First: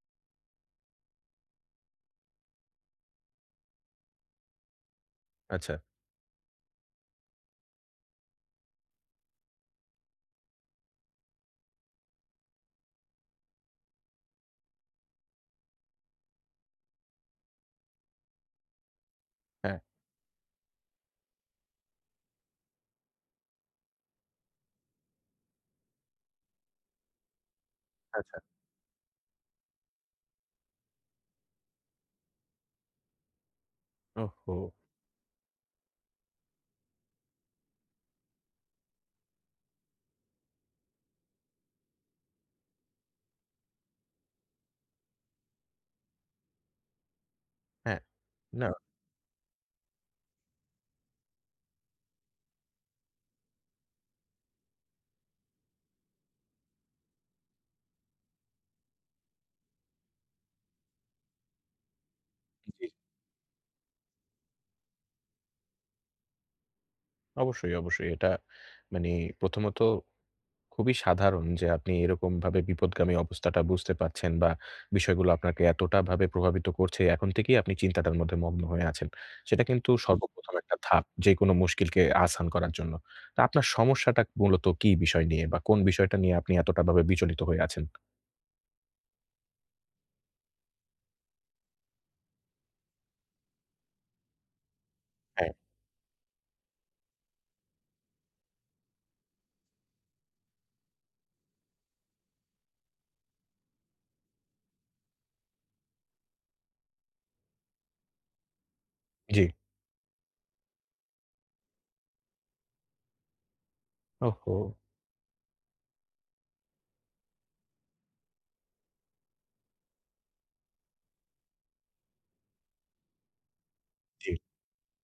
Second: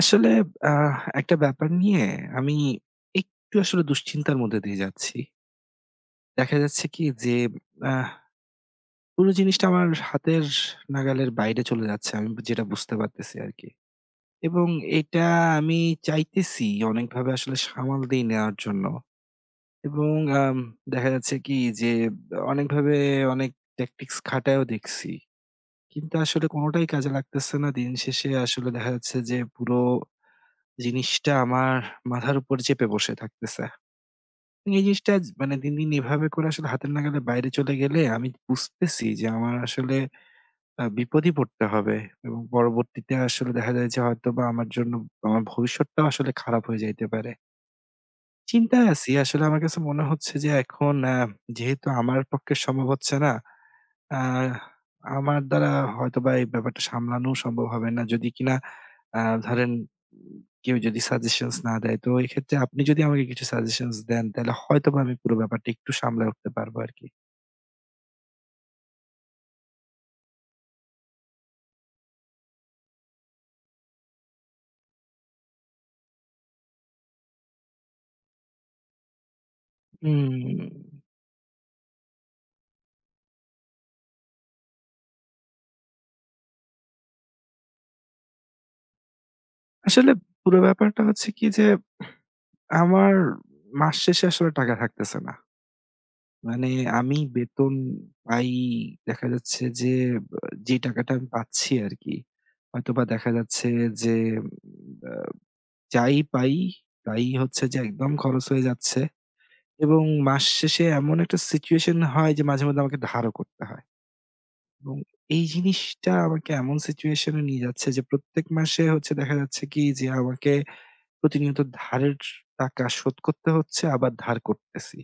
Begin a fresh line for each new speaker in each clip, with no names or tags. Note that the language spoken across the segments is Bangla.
আসলে, আহ একটা ব্যাপার নিয়ে আমি একটু আসলে দুশ্চিন্তার মধ্যে দিয়ে যাচ্ছি।
আচ্ছা।
দেখা যাচ্ছে কি যে আহ পুরো জিনিসটা আমার হাতের নাগালের বাইরে চলে যাচ্ছে। আমি যেটা বুঝতে পারতেছি আরকি। এবং এটা আমি চাইতেছি অনেকভাবে আসলে সামাল দিয়ে নেওয়ার জন্য।
হ্যাঁ,
এবং আম দেখা যাচ্ছে কি যে অনেকভাবে অনেক ট্যাকটিক্স খাটায়ও দেখছি। কিন্তু আসলে কোনটাই কাজে লাগতেছে না। দিন শেষে
আচ্ছা।
আসলে দেখা যাচ্ছে যে পুরো জিনিসটা আমার মাথার উপর চেপে বসে থাকতেছে।
ওহহো!
এই জিনিসটা মানে দিন, দিন এভাবে করে আসলে হাতের নাগালের বাইরে চলে গেলে আমি বুঝতেছি যে আমার আসলে বিপদেই পড়তে হবে এবং পরবর্তীতে আসলে দেখা যায় যে হয়তোবা আমার জন্য আমার ভবিষ্যৎটাও আসলে খারাপ হয়ে যাইতে পারে।
হ্যাঁ। না,
চিন্তায় আছি আসলে। আমার কাছে মনে হচ্ছে যে এখন যেহেতু আমার পক্ষে সম্ভব হচ্ছে না, আ আমার দ্বারা হয়তোবা এই ব্যাপারটা সামলানোও সম্ভব হবে না। যদি কিনা আ ধরেন উম, কেউ যদি সাজেশনস না দেয়, তো এক্ষেত্রে আপনি
জি।
যদি আমাকে কিছু সাজেশনস দেন, তাহলে হয়তোবা আমি পুরো ব্যাপারটা একটু সামলায় উঠতে পারবো আরকি।
অবশ্যই, অবশ্যই। এটা মানে প্রথমত খুবই সাধারণ যে আপনি এরকমভাবে বিপদগামী অবস্থাটা বুঝতে পারছেন বা বিষয়গুলো আপনাকে এতটা ভাবে প্রভাবিত করছে এখন থেকেই আপনি চিন্তাটার মধ্যে মগ্ন হয়ে আছেন। সেটা কিন্তু সর্বপ্রথম
উম
একটা ধাপ যেকোনো মুশকিলকে আসান করার জন্য। তো আপনার সমস্যাটা মূলত কি বিষয় নিয়ে বা কোন বিষয়টা নিয়ে আপনি এতটা ভাবে বিচলিত হয়ে আছেন?
আসলে পুরো ব্যাপারটা হচ্ছে কি যে, আমার মাস শেষে আসলে টাকা থাকতেছে না।
হ্যাঁ,
মানে আমি বেতন পাই, দেখা যাচ্ছে যে, যে টাকাটা আমি পাচ্ছি আরকি। হয়তোবা দেখা যাচ্ছে যে, যাই পাই, তাই হচ্ছে যে একদম খরচ হয়ে যাচ্ছে
জি।
এবং মাস শেষে এমন একটা সিচুয়েশন হয় যে মাঝে মধ্যে আমাকে ধারও করতে হয়
ওহহো!
এবং এই জিনিসটা আমাকে এমন সিচুয়েশন এ নিয়ে যাচ্ছে যে প্রত্যেক মাসে হচ্ছে দেখা যাচ্ছে কি যে আমাকে প্রতিনিয়ত ধারের টাকা শোধ করতে হচ্ছে, আবার
জি,
ধার করতেছি।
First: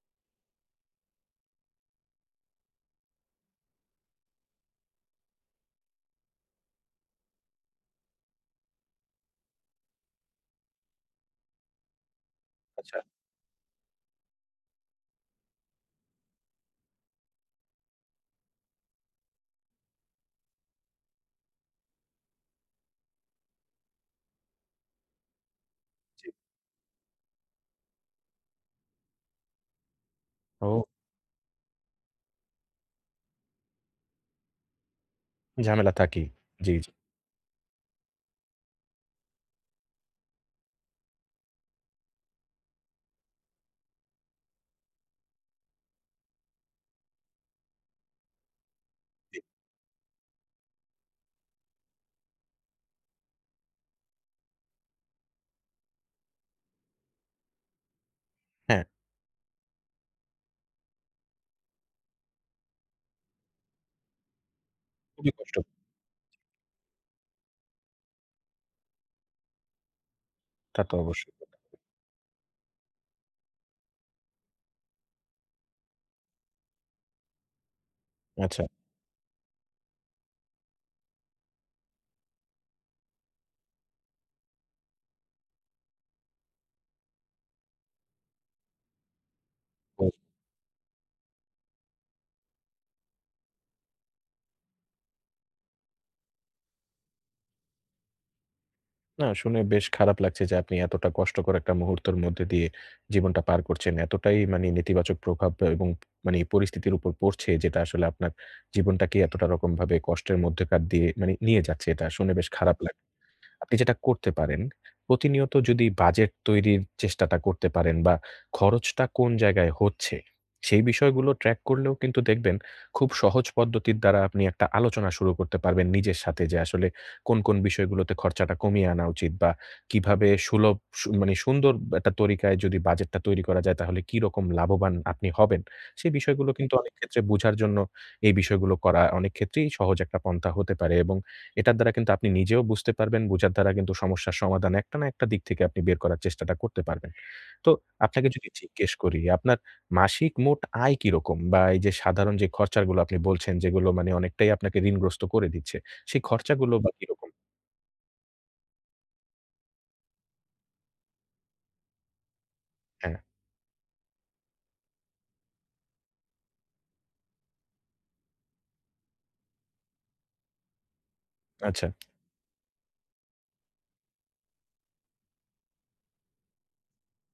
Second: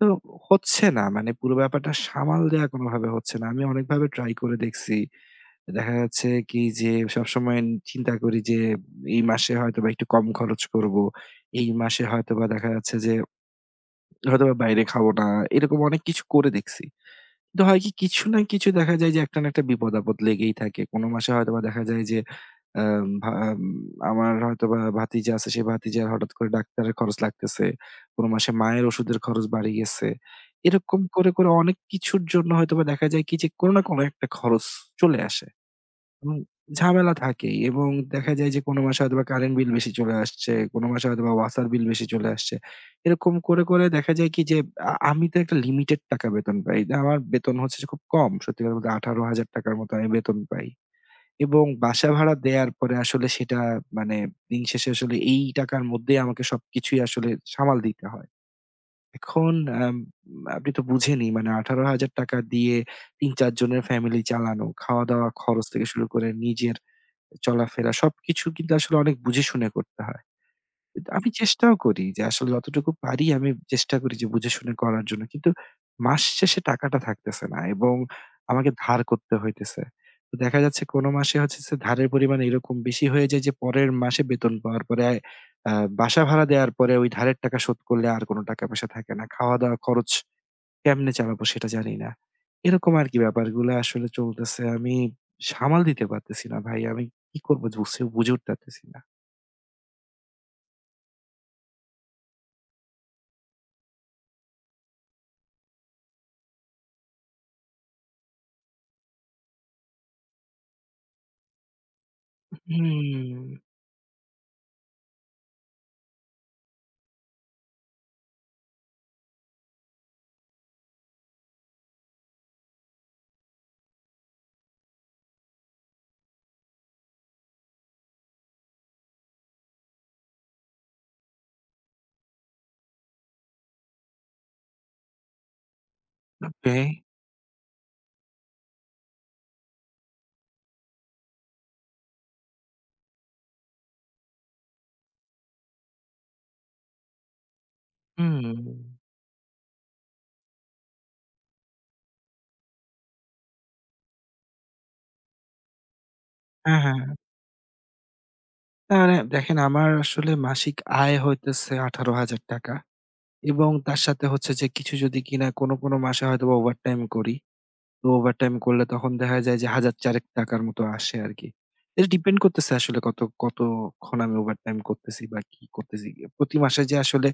তো হচ্ছে না, মানে পুরো ব্যাপারটা সামাল দেয়া কোনোভাবে হচ্ছে না। আমি অনেকভাবে ট্রাই করে দেখছি। দেখা যাচ্ছে কি যে সবসময় চিন্তা করি যে এই মাসে হয়তোবা একটু কম খরচ করব। এই মাসে হয়তোবা দেখা যাচ্ছে
আচ্ছা,
যে হয়তোবা বাইরে খাবো না। এরকম অনেক কিছু করে দেখছি। কিন্তু হয় কি, কিছু না কিছু দেখা যায় যে একটা না একটা বিপদ-আপদ লেগেই থাকে। কোনো মাসে হয়তোবা দেখা যায় যে আম ভা আম আমার হয়তোবা ভাতিজা আছে, সে ভাতিজার
জি।
হঠাৎ করে ডাক্তারের খরচ লাগতেছে। কোনো মাসে মায়ের ওষুধের খরচ বাড়ে গেছে।
ও
এরকম করে, করে অনেক কিছুর জন্য হয়তোবা দেখা যায় কি যে কোনো না কোনো একটা খরচ চলে আসে।
ঝামেলা থাকেই।
এবং
জি, জি,
ঝামেলা থাকেই এবং দেখা যায় যে কোনো মাসে হয়তোবা কারেন্ট বিল বেশি চলে আসছে, কোনো মাসে হয়তোবা ওয়াসার বিল বেশি চলে আসছে। এরকম করে, করে দেখা যায় কি যে আমি তো একটা লিমিটেড টাকা বেতন পাই। না, আমার বেতন হচ্ছে যে খুব কম। সত্যি কথা বলতে
জি।
৳১৮,০০০ মতো আমি বেতন পাই। এবং বাসা ভাড়া দেয়ার পরে আসলে সেটা, মানে দিন শেষে আসলে এই টাকার মধ্যেই আমাকে সবকিছুই আসলে সামাল দিতে হয়।
হ্যাঁ।
এখন আম আপনি তো বুঝেনই, মানে ৳১৮,০০০ দিয়ে ৩-৪ জনের ফ্যামিলি চালানো, খাওয়া-দাওয়া
খুবই কষ্ট।
খরচ থেকে শুরু করে নিজের চলাফেরা সবকিছু কিন্তু আসলে অনেক বুঝে শুনে করতে হয়।
তা তো
কিন্তু আমি
অবশ্যই।
চেষ্টাও করি যে আসলে যতটুকু পারি আমি চেষ্টা করি যে বুঝে শুনে করার জন্য। কিন্তু মাস শেষে টাকাটা থাকতেছে না এবং
আচ্ছা।
আমাকে ধার করতে হইতেছে। তো দেখা যাচ্ছে, কোনো মাসে হচ্ছে যে ধারের পরিমাণ এরকম বেশি হয়ে যায় যে পরের মাসে বেতন পাওয়ার পরে আ বাসা ভাড়া দেওয়ার পরে ওই ধারের টাকা শোধ করলে আর কোনো টাকা পয়সা থাকে না। খাওয়া-দাওয়া
তো
খরচ কেমনে চালাবো সেটা জানি না। এরকম আরকি ব্যাপারগুলা আসলে চলতেছে। আমি সামাল দিতে পারতেছি না ভাই। আমি কি করবো বুঝে বুঝে উঠতে পারতেছি না।
না শুনে বেশ খারাপ লাগছে যে আপনি এতটা কষ্টকর একটা মুহূর্তের মধ্যে দিয়ে জীবনটা পার করছেন। এতটাই মানে নেতিবাচক প্রভাব এবং মানে পরিস্থিতির উপর পড়ছে যেটা আসলে আপনার জীবনটাকে এতটা রকমভাবে কষ্টের মধ্যকার দিয়ে মানে নিয়ে যাচ্ছে। এটা শুনে বেশ খারাপ।
হুম,
আপনি যেটা করতে পারেন, প্রতিনিয়ত যদি বাজেট তৈরির চেষ্টাটা করতে পারেন বা খরচটা কোন জায়গায় হচ্ছে, সেই বিষয়গুলো ট্র্যাক করলেও কিন্তু দেখবেন খুব সহজ পদ্ধতির দ্বারা আপনি একটা আলোচনা শুরু করতে পারবেন নিজের সাথে যে আসলে কোন বিষয়গুলোতে খরচাটা কমিয়ে আনা উচিত বা কিভাবে সুলভ সু মানে সুন্দর একটা তরিকায় যদি বাজেটটা তৈরি করা যায় তাহলে কিরকম লাভবান আপনি হবেন। সেই বিষয়গুলো কিন্তু
ওকে।
অনেক ক্ষেত্রে বুঝার জন্য এই বিষয়গুলো করা অনেক ক্ষেত্রেই সহজ একটা পন্থা হতে পারে এবং এটার দ্বারা কিন্তু আপনি নিজেও বুঝতে পারবেন, বুঝার দ্বারা কিন্তু সমস্যার সমাধান একটা না একটা দিক থেকে আপনি বের করার চেষ্টাটা করতে পারবেন। তো আপনাকে যদি
হুম।
জিজ্ঞেস করি, আপনার মাসিক মোট আয় কিরকম? বা এই যে সাধারণ যে খরচাগুলো আপনি বলছেন, যেগুলো মানে অনেকটাই আপনাকে ঋণগ্রস্ত করে দিচ্ছে, সেই খরচাগুলো
হ্যাঁ,
বা
হ্যাঁ।
কিরকম?
না, মানে দেখেন, আমার আসলে মাসিক আয় হইতেছে ৳১৮,০০০
হ্যাঁ,
এবং তার সাথে হচ্ছে যে, কিছু যদি কিনা কোনো মাসে হয়তোবা ওভারটাইম করি, তো ওভারটাইম করলে তখন দেখা যায় যে ১০০০-৪ টাকার মতো আসে আরকি।
আচ্ছা,
এটা ডিপেন্ড করতেছে আসলে কতক্ষণ আমি ওভারটাইম করতেছি বা কি করতেছি। প্রতি মাসে যে আসলে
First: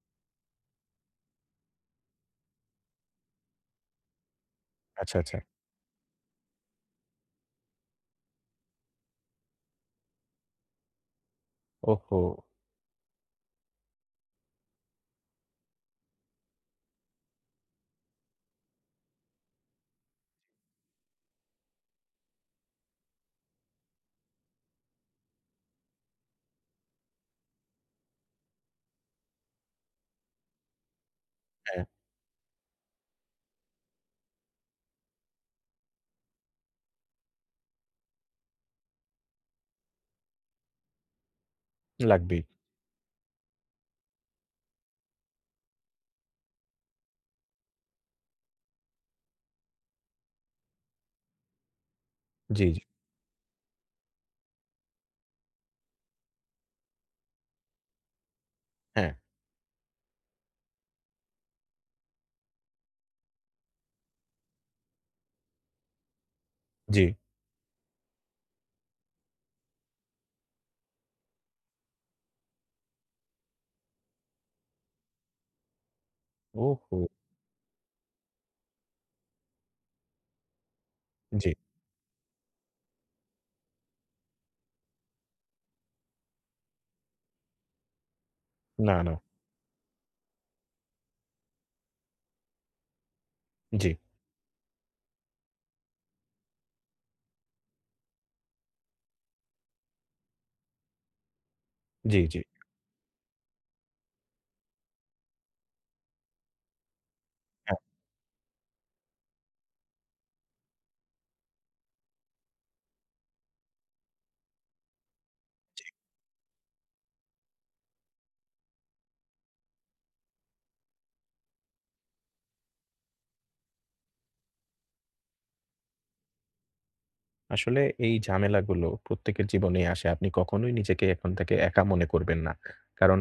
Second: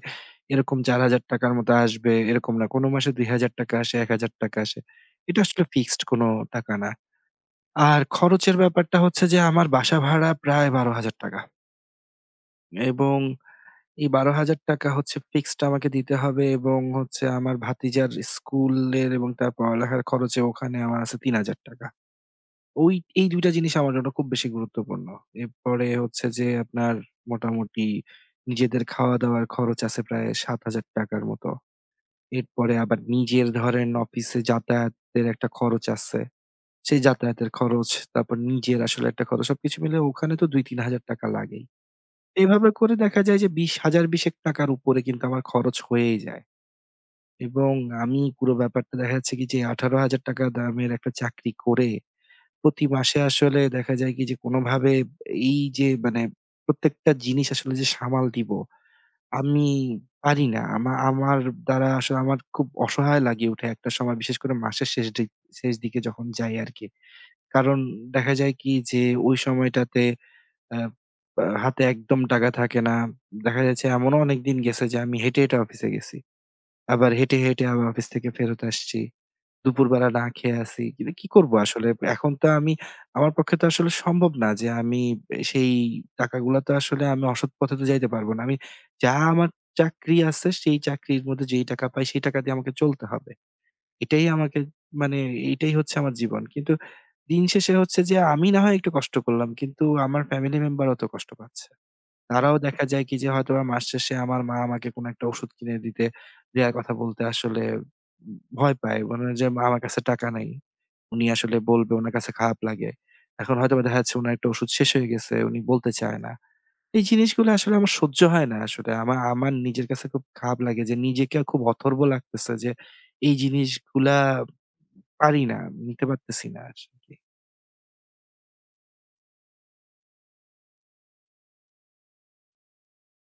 এরকম ৳৪,০০০ মতো আসবে এরকম না। কোনো মাসে ৳২,০০০ আসে, ৳১,০০০ আসে।
আচ্ছা, আচ্ছা।
এটা আসলে ফিক্সড কোনো টাকা না। আর খরচের ব্যাপারটা হচ্ছে যে আমার বাসা ভাড়া প্রায় ৳১২,০০০
ওহো!
এবং এই ৳১২,০০০ হচ্ছে ফিক্সড, আমাকে দিতে হবে এবং হচ্ছে আমার ভাতিজার স্কুলের এবং তার পড়ালেখার খরচে ওখানে আমার আছে ৳৩,০০০। ওই এই ২ টা জিনিস আমার জন্য খুব বেশি গুরুত্বপূর্ণ। এরপরে হচ্ছে যে, আপনার মোটামুটি নিজেদের খাওয়া-দাওয়ার খরচ আছে প্রায় ৳৭,০০০ র মতো।
হ্যাঁ,
এরপরে আবার নিজের, ধরেন, অফিসে যাতায়াতের একটা খরচ আছে। সেই যাতায়াতের খরচ, তারপর নিজের আসলে একটা খরচ। সবকিছু মিলে ওখানে তো ৳২-৩,০০০ লাগেই।
লাগবেই।
এভাবে করে দেখা যায় যে ২০ ৳১,০০০-১,২০০ র উপরে কিন্তু আমার খরচ হয়েই যায়। এবং আমি পুরো ব্যাপারটা দেখা যাচ্ছে কি যে ৳১৮,০০০ দামের একটা চাকরি করে
জি, জি।
প্রতি মাসে আসলে দেখা যায় কি যে কোনোভাবে এই যে মানে প্রত্যেকটা জিনিস আসলে যে সামাল দিব
হ্যাঁ,
আমি পারি না। আমার দ্বারা আসলে আমার খুব অসহায় লাগে উঠে একটা সময়, বিশেষ করে মাসের শেষ দিকে যখন যাই আরকি।
জি।
কারণ দেখা যায় কি যে ওই সময়টাতে আ আ হাতে একদম টাকা থাকে না। দেখা যাচ্ছে এমনও অনেকদিন গেছে যে আমি হেঁটে, হেঁটে অফিসে গেছি।
ওহো!
আবার হেঁটে, হেঁটে আবার অফিস থেকে ফেরত আসছি। দুপুরবেলা না খেয়ে আছি। কিন্তু কি
জি।
করব আসলে? এখন তো আমি, আমার পক্ষে তো আসলে সম্ভব না যে আমি সেই টাকাগুলা তো আসলে আমি অসৎ পথে তো যাইতে পারব না। আমি
না,
যা,
না।
আমার চাকরি আছে সেই চাকরির মধ্যে যেই টাকা পাই সেই টাকা দিয়ে আমাকে চলতে হবে।
জি,
এটাই আমাকে, মানে এটাই হচ্ছে আমার জীবন। কিন্তু দিন শেষে হচ্ছে যে আমি না হয় একটু কষ্ট করলাম। কিন্তু আমার ফ্যামিলি মেম্বার অত কষ্ট পাচ্ছে।
জি, জি।
তারাও দেখা যায় কি যে হয়তোবা মাস শেষে আমার মা আমাকে কোনো একটা ওষুধ কিনে দিতে দেয়ার কথা বলতে আসলে
হ্যাঁ।
ভয় পায়। মনে হয় যে, মা, আমার কাছে টাকা নাই। উনি আসলে বলবে, উনার কাছে খারাপ লাগে। এখন হয়তোবা দেখা যাচ্ছে উনার একটা ওষুধ শেষ হয়ে গেছে, উনি বলতে চায় না। এই জিনিসগুলো আসলে আমার সহ্য হয় না আসলে। আমার নিজের কাছে খুব খারাপ লাগে যে নিজেকে খুব অথর্ব লাগতেছে যে এই জিনিসগুলা পারি না, নিতে পারতেছি না আরকি।
আসলে এই ঝামেলাগুলো প্রত্যেকের জীবনেই আসে। আপনি কখনোই নিজেকে এখন থেকে একা মনে করবেন না। কারণ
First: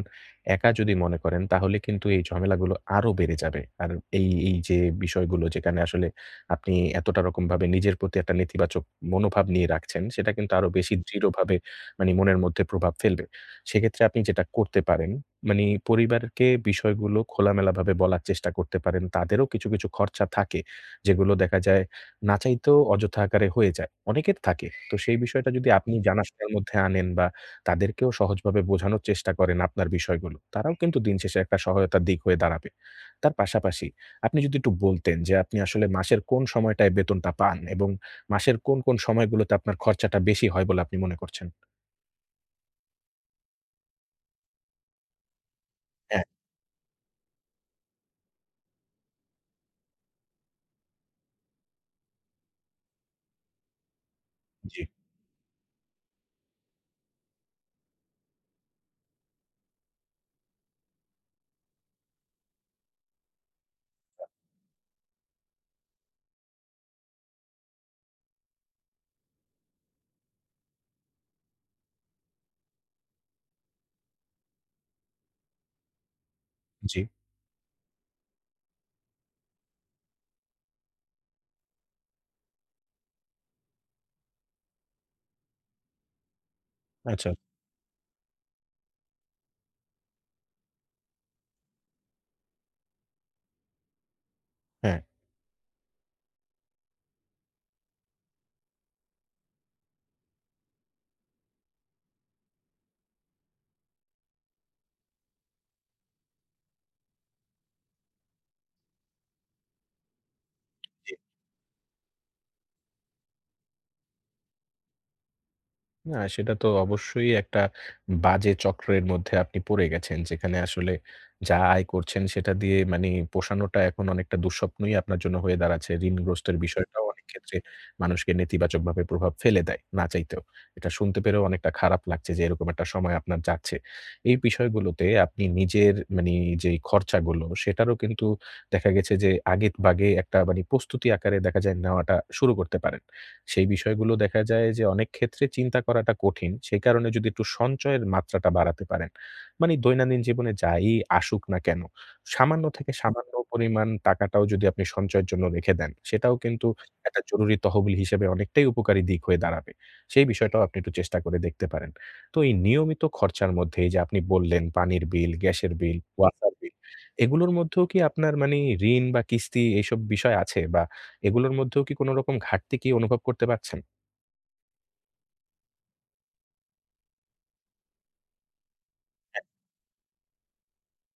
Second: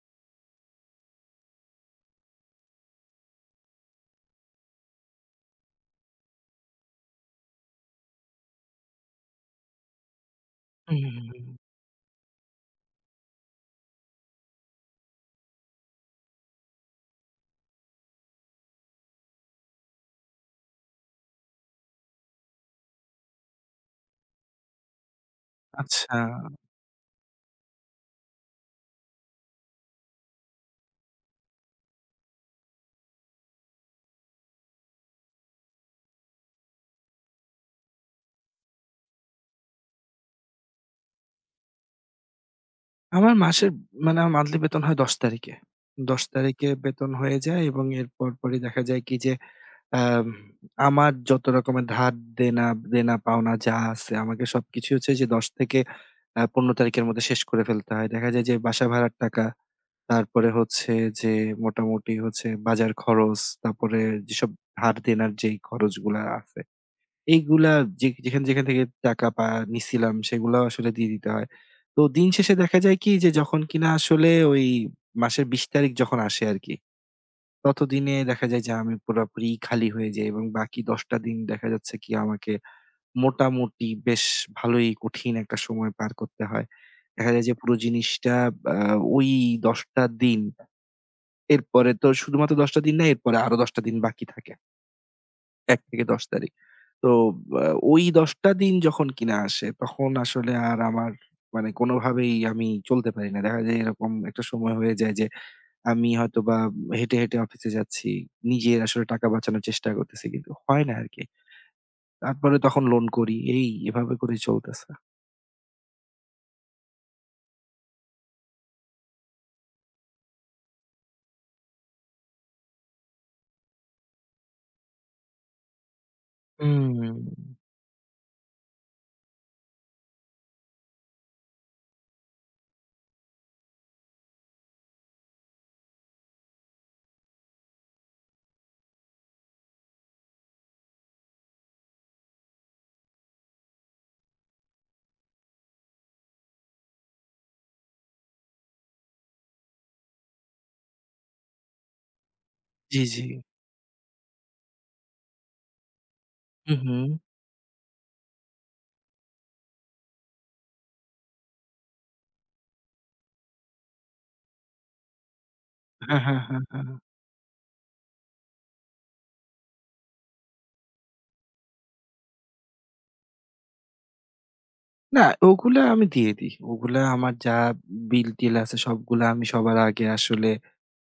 একা যদি মনে করেন তাহলে কিন্তু এই ঝামেলাগুলো আরো বেড়ে যাবে। আর এই যে বিষয়গুলো যেখানে আসলে আপনি এতটা রকমভাবে নিজের প্রতি একটা নেতিবাচক মনোভাব নিয়ে রাখছেন, সেটা কিন্তু আরো বেশি
হুম, হুম, হুম।
দৃঢ়ভাবে মানে মনের মধ্যে প্রভাব ফেলবে। সেক্ষেত্রে আপনি যেটা করতে পারেন, মানে পরিবারকে বিষয়গুলো খোলামেলাভাবে বলার চেষ্টা করতে পারেন। তাদেরও কিছু খরচা থাকে যেগুলো দেখা যায় না চাইতেও অযথা আকারে হয়ে যায়। অনেকের থাকে। তো সেই বিষয়টা যদি আপনি
আচ্ছা।
জানাশোনার মধ্যে আনেন বা তাদেরকেও সহজভাবে বোঝানোর চেষ্টা করেন আপনার বিষয়গুলো, তারাও কিন্তু দিনশেষে একটা সহায়তার দিক হয়ে দাঁড়াবে। তার পাশাপাশি আপনি যদি একটু বলতেন যে আপনি আসলে মাসের কোন সময়টায় বেতনটা পান এবং মাসের কোন সময়গুলোতে আপনার খরচাটা বেশি হয় বলে আপনি মনে করছেন?
আমার মাসের, মানে আমার মান্থলি বেতন হয় ১০ তারিখে। ১০
হ্যাঁ,
তারিখে বেতন হয়ে যায় এবং এর পরপরই দেখা যায় কি যে, আম আমার যত রকমের ধার দেনা দেনা পাওনা যা আছে আমাকে
জি,
সবকিছু হচ্ছে যে ১০ থেকে ১৫ তারিখের মধ্যে শেষ করে ফেলতে হয়। দেখা যায় যে বাসা ভাড়ার টাকা, তারপরে হচ্ছে যে মোটামুটি হচ্ছে বাজার খরচ, তারপরে যেসব ধার দেনার যেই খরচগুলা আছে, এইগুলা যে যেখান থেকে টাকা নিছিলাম, সেগুলাও আসলে দিয়ে দিতে হয়। তো দিন শেষে দেখা যায় কি যে যখন কিনা আসলে ওই মাসের ২০ তারিখ যখন আসে আরকি,
জি।
ততদিনে দেখা যায় যে আমি পুরাপুরি খালি হয়ে যাই এবং বাকি ১০ টা দিন দেখা যাচ্ছে কি আমাকে মোটামুটি বেশ ভালোই কঠিন একটা সময় পার করতে হয়।
আচ্ছা,
দেখা যায় যে পুরো জিনিসটা আ ওই ১০ টা দিন। এরপরে তো শুধুমাত্র ১০ টা দিন না, এরপরে আরো ১০ টা দিন বাকি থাকে।
হ্যাঁ।
১ থেকে ১০ তারিখ। তো আ ওই ১০ টা দিন যখন কিনা আসে, তখন আসলে আর আমার, মানে কোনোভাবেই আমি চলতে পারি না। দেখা যায় এরকম একটা সময় হয়ে যায় যে, আমি হয়তোবা হেঁটে, হেঁটে অফিসে যাচ্ছি। নিজের আসলে টাকা বাঁচানোর চেষ্টা করতেছি কিন্তু হয় না আরকি। তারপরে তখন লোন করি। এই এভাবে করেই চলতেছে।
না, সেটা তো অবশ্যই একটা বাজে চক্রের মধ্যে আপনি পড়ে গেছেন। যেখানে আসলে যা আয় করছেন সেটা দিয়ে মানে পোষানোটা এখন অনেকটা দুঃস্বপ্নই আপনার জন্য হয়ে দাঁড়াচ্ছে। ঋণগ্রস্তের বিষয়টাও
হুম।
অনেক ক্ষেত্রে মানুষকে নেতিবাচকভাবে প্রভাব ফেলে দেয়, না চাইতেও। এটা শুনতে পেরেও অনেকটা খারাপ লাগছে যে এরকম একটা সময় আপনার যাচ্ছে। এই বিষয়গুলোতে আপনি নিজের মানে যেই খরচাগুলো সেটারও কিন্তু দেখা গেছে যে আগেভাগে একটা মানে প্রস্তুতি আকারে দেখা যায় নেওয়াটা শুরু করতে পারেন। সেই বিষয়গুলো দেখা যায় যে অনেক ক্ষেত্রে চিন্তা করাটা কঠিন। সেই কারণে যদি একটু সঞ্চয়ের মাত্রাটা বাড়াতে পারেন। মানে দৈনন্দিন জীবনে যাই আসুক না কেন, সামান্য থেকে
জি, জি।
সামান্য পরিমাণ টাকাটাও যদি আপনি সঞ্চয়ের জন্য রেখে দেন, সেটাও কিন্তু
হু, হুম।
একটা জরুরি তহবিল হিসেবে অনেকটাই উপকারী দিক হয়ে দাঁড়াবে। সেই বিষয়টাও আপনি একটু চেষ্টা করে দেখতে পারেন। তো এই নিয়মিত খরচার মধ্যে এই যে আপনি বললেন পানির বিল, গ্যাসের বিল,
হ্যাঁ, হ্যাঁ,
ওয়াসার
হ্যাঁ,
বিল
হ্যাঁ। হ্যাঁ।
এগুলোর মধ্যেও কি আপনার মানে ঋণ বা কিস্তি এইসব বিষয় আছে বা এগুলোর মধ্যেও কি কোন রকম ঘাটতি কি অনুভব করতে পারছেন?
না, ওগুলা আমি দিয়ে দিই। ওগুলা আমার যা বিল-টিল আছে সবগুলা আমি সবার আগে আসলে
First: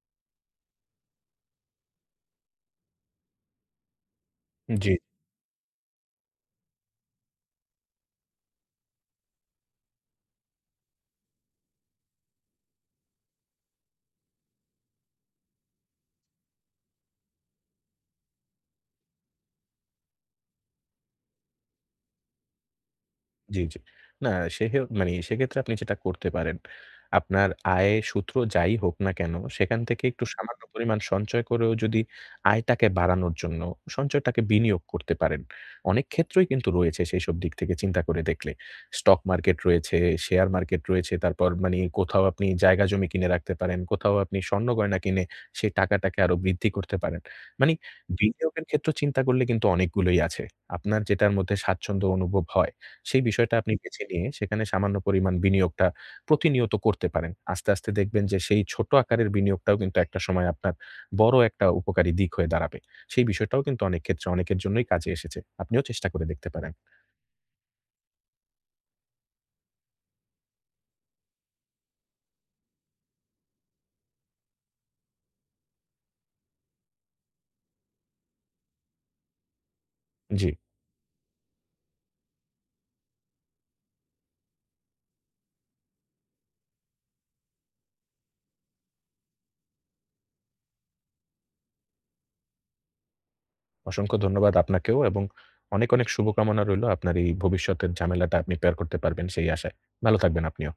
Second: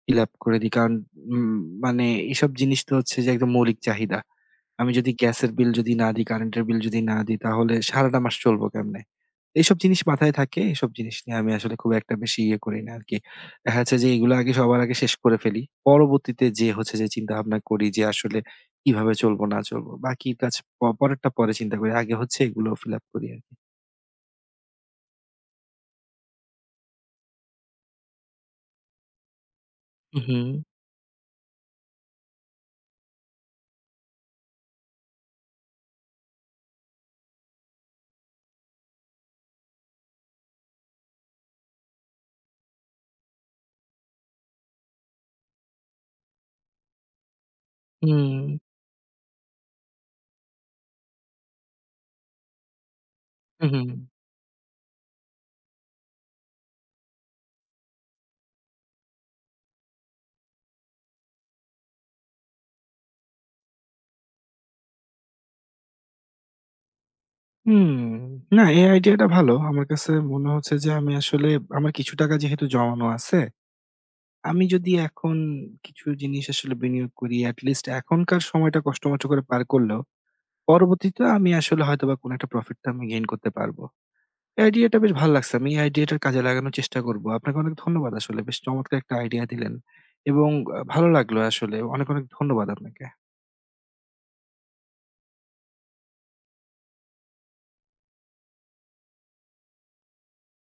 ফিল আপ করে দিই। কারণ উম মানে এসব জিনিস তো হচ্ছে যে একদম মৌলিক চাহিদা।
জি।
আমি যদি গ্যাসের বিল যদি না দিই, কারেন্টের বিল যদি না দিই, তাহলে সারাটা মাস চলবো কেমনে? এইসব জিনিস মাথায় থাকে। এসব জিনিস নিয়ে আমি আসলে খুব একটা বেশি ইয়ে করি না আরকি। দেখা যাচ্ছে যে এগুলো আগে, সবার আগে শেষ করে ফেলি। পরবর্তীতে যেয়ে হচ্ছে যে চিন্তাভাবনা করি যে আসলে কিভাবে চলবো না চলবো। বাকি কাজ পরেরটা পরে চিন্তা করি। আগে হচ্ছে এগুলো ফিল আপ করি আরকি।
জি, জি। না মানে সেক্ষেত্রে আপনি যেটা করতে পারেন, আপনার আয়ের সূত্র যাই হোক না কেন, সেখান থেকে একটু
উহু,
সামান্য পরিমাণ সঞ্চয় করেও যদি আয়টাকে বাড়ানোর জন্য সঞ্চয়টাকে বিনিয়োগ করতে পারেন। অনেক ক্ষেত্রই কিন্তু রয়েছে সেইসব দিক থেকে চিন্তা করে দেখলে। স্টক মার্কেট রয়েছে, শেয়ার মার্কেট রয়েছে, তারপর মানে কোথাও আপনি জায়গা জমি কিনে রাখতে পারেন, কোথাও আপনি স্বর্ণ গয়না কিনে সেই টাকাটাকে আরো বৃদ্ধি করতে পারেন। মানে
হুম,
বিনিয়োগের ক্ষেত্র চিন্তা করলে কিন্তু অনেকগুলোই আছে। আপনার যেটার মধ্যে স্বাচ্ছন্দ্য অনুভব হয় সেই বিষয়টা আপনি
উহু।
বেছে নিয়ে সেখানে সামান্য পরিমাণ বিনিয়োগটা প্রতিনিয়ত করতে পারেন। আস্তে, আস্তে দেখবেন যে সেই ছোট আকারের বিনিয়োগটাও কিন্তু একটা সময় আপনার বড় একটা উপকারী দিক হয়ে দাঁড়াবে। সেই বিষয়টাও কিন্তু অনেক ক্ষেত্রে অনেকের জন্যই কাজে এসেছে। আপনিও চেষ্টা করে দেখতে পারেন।
হুম, না এই আইডিয়াটা ভালো। আমার কাছে মনে হচ্ছে যে আমি আসলে আমার কিছু টাকা যেহেতু জমানো আছে, আমি যদি এখন কিছু জিনিস আসলে বিনিয়োগ করি, এট লিস্ট এখনকার সময়টা কষ্টমষ্ট করে পার করলেও,
জি,
পরবর্তীতে আমি আসলে হয়তোবা কোনো একটা প্রফিট তো আমি গেইন করতে পারবো। এই আইডিয়াটা বেশ ভালো লাগছে। আমি এই আইডিয়াটা কাজে লাগানোর চেষ্টা করব। আপনাকে অনেক ধন্যবাদ আসলে। বেশ চমৎকার একটা আইডিয়া দিলেন এবং ভালো লাগলো আসলে। অনেক, অনেক ধন্যবাদ আপনাকে।
অসংখ্য ধন্যবাদ আপনাকেও এবং অনেক, অনেক শুভকামনা রইলো আপনার এই ভবিষ্যতের ঝামেলাটা আপনি পার করতে পারবেন সেই আশায়। ভালো থাকবেন আপনিও।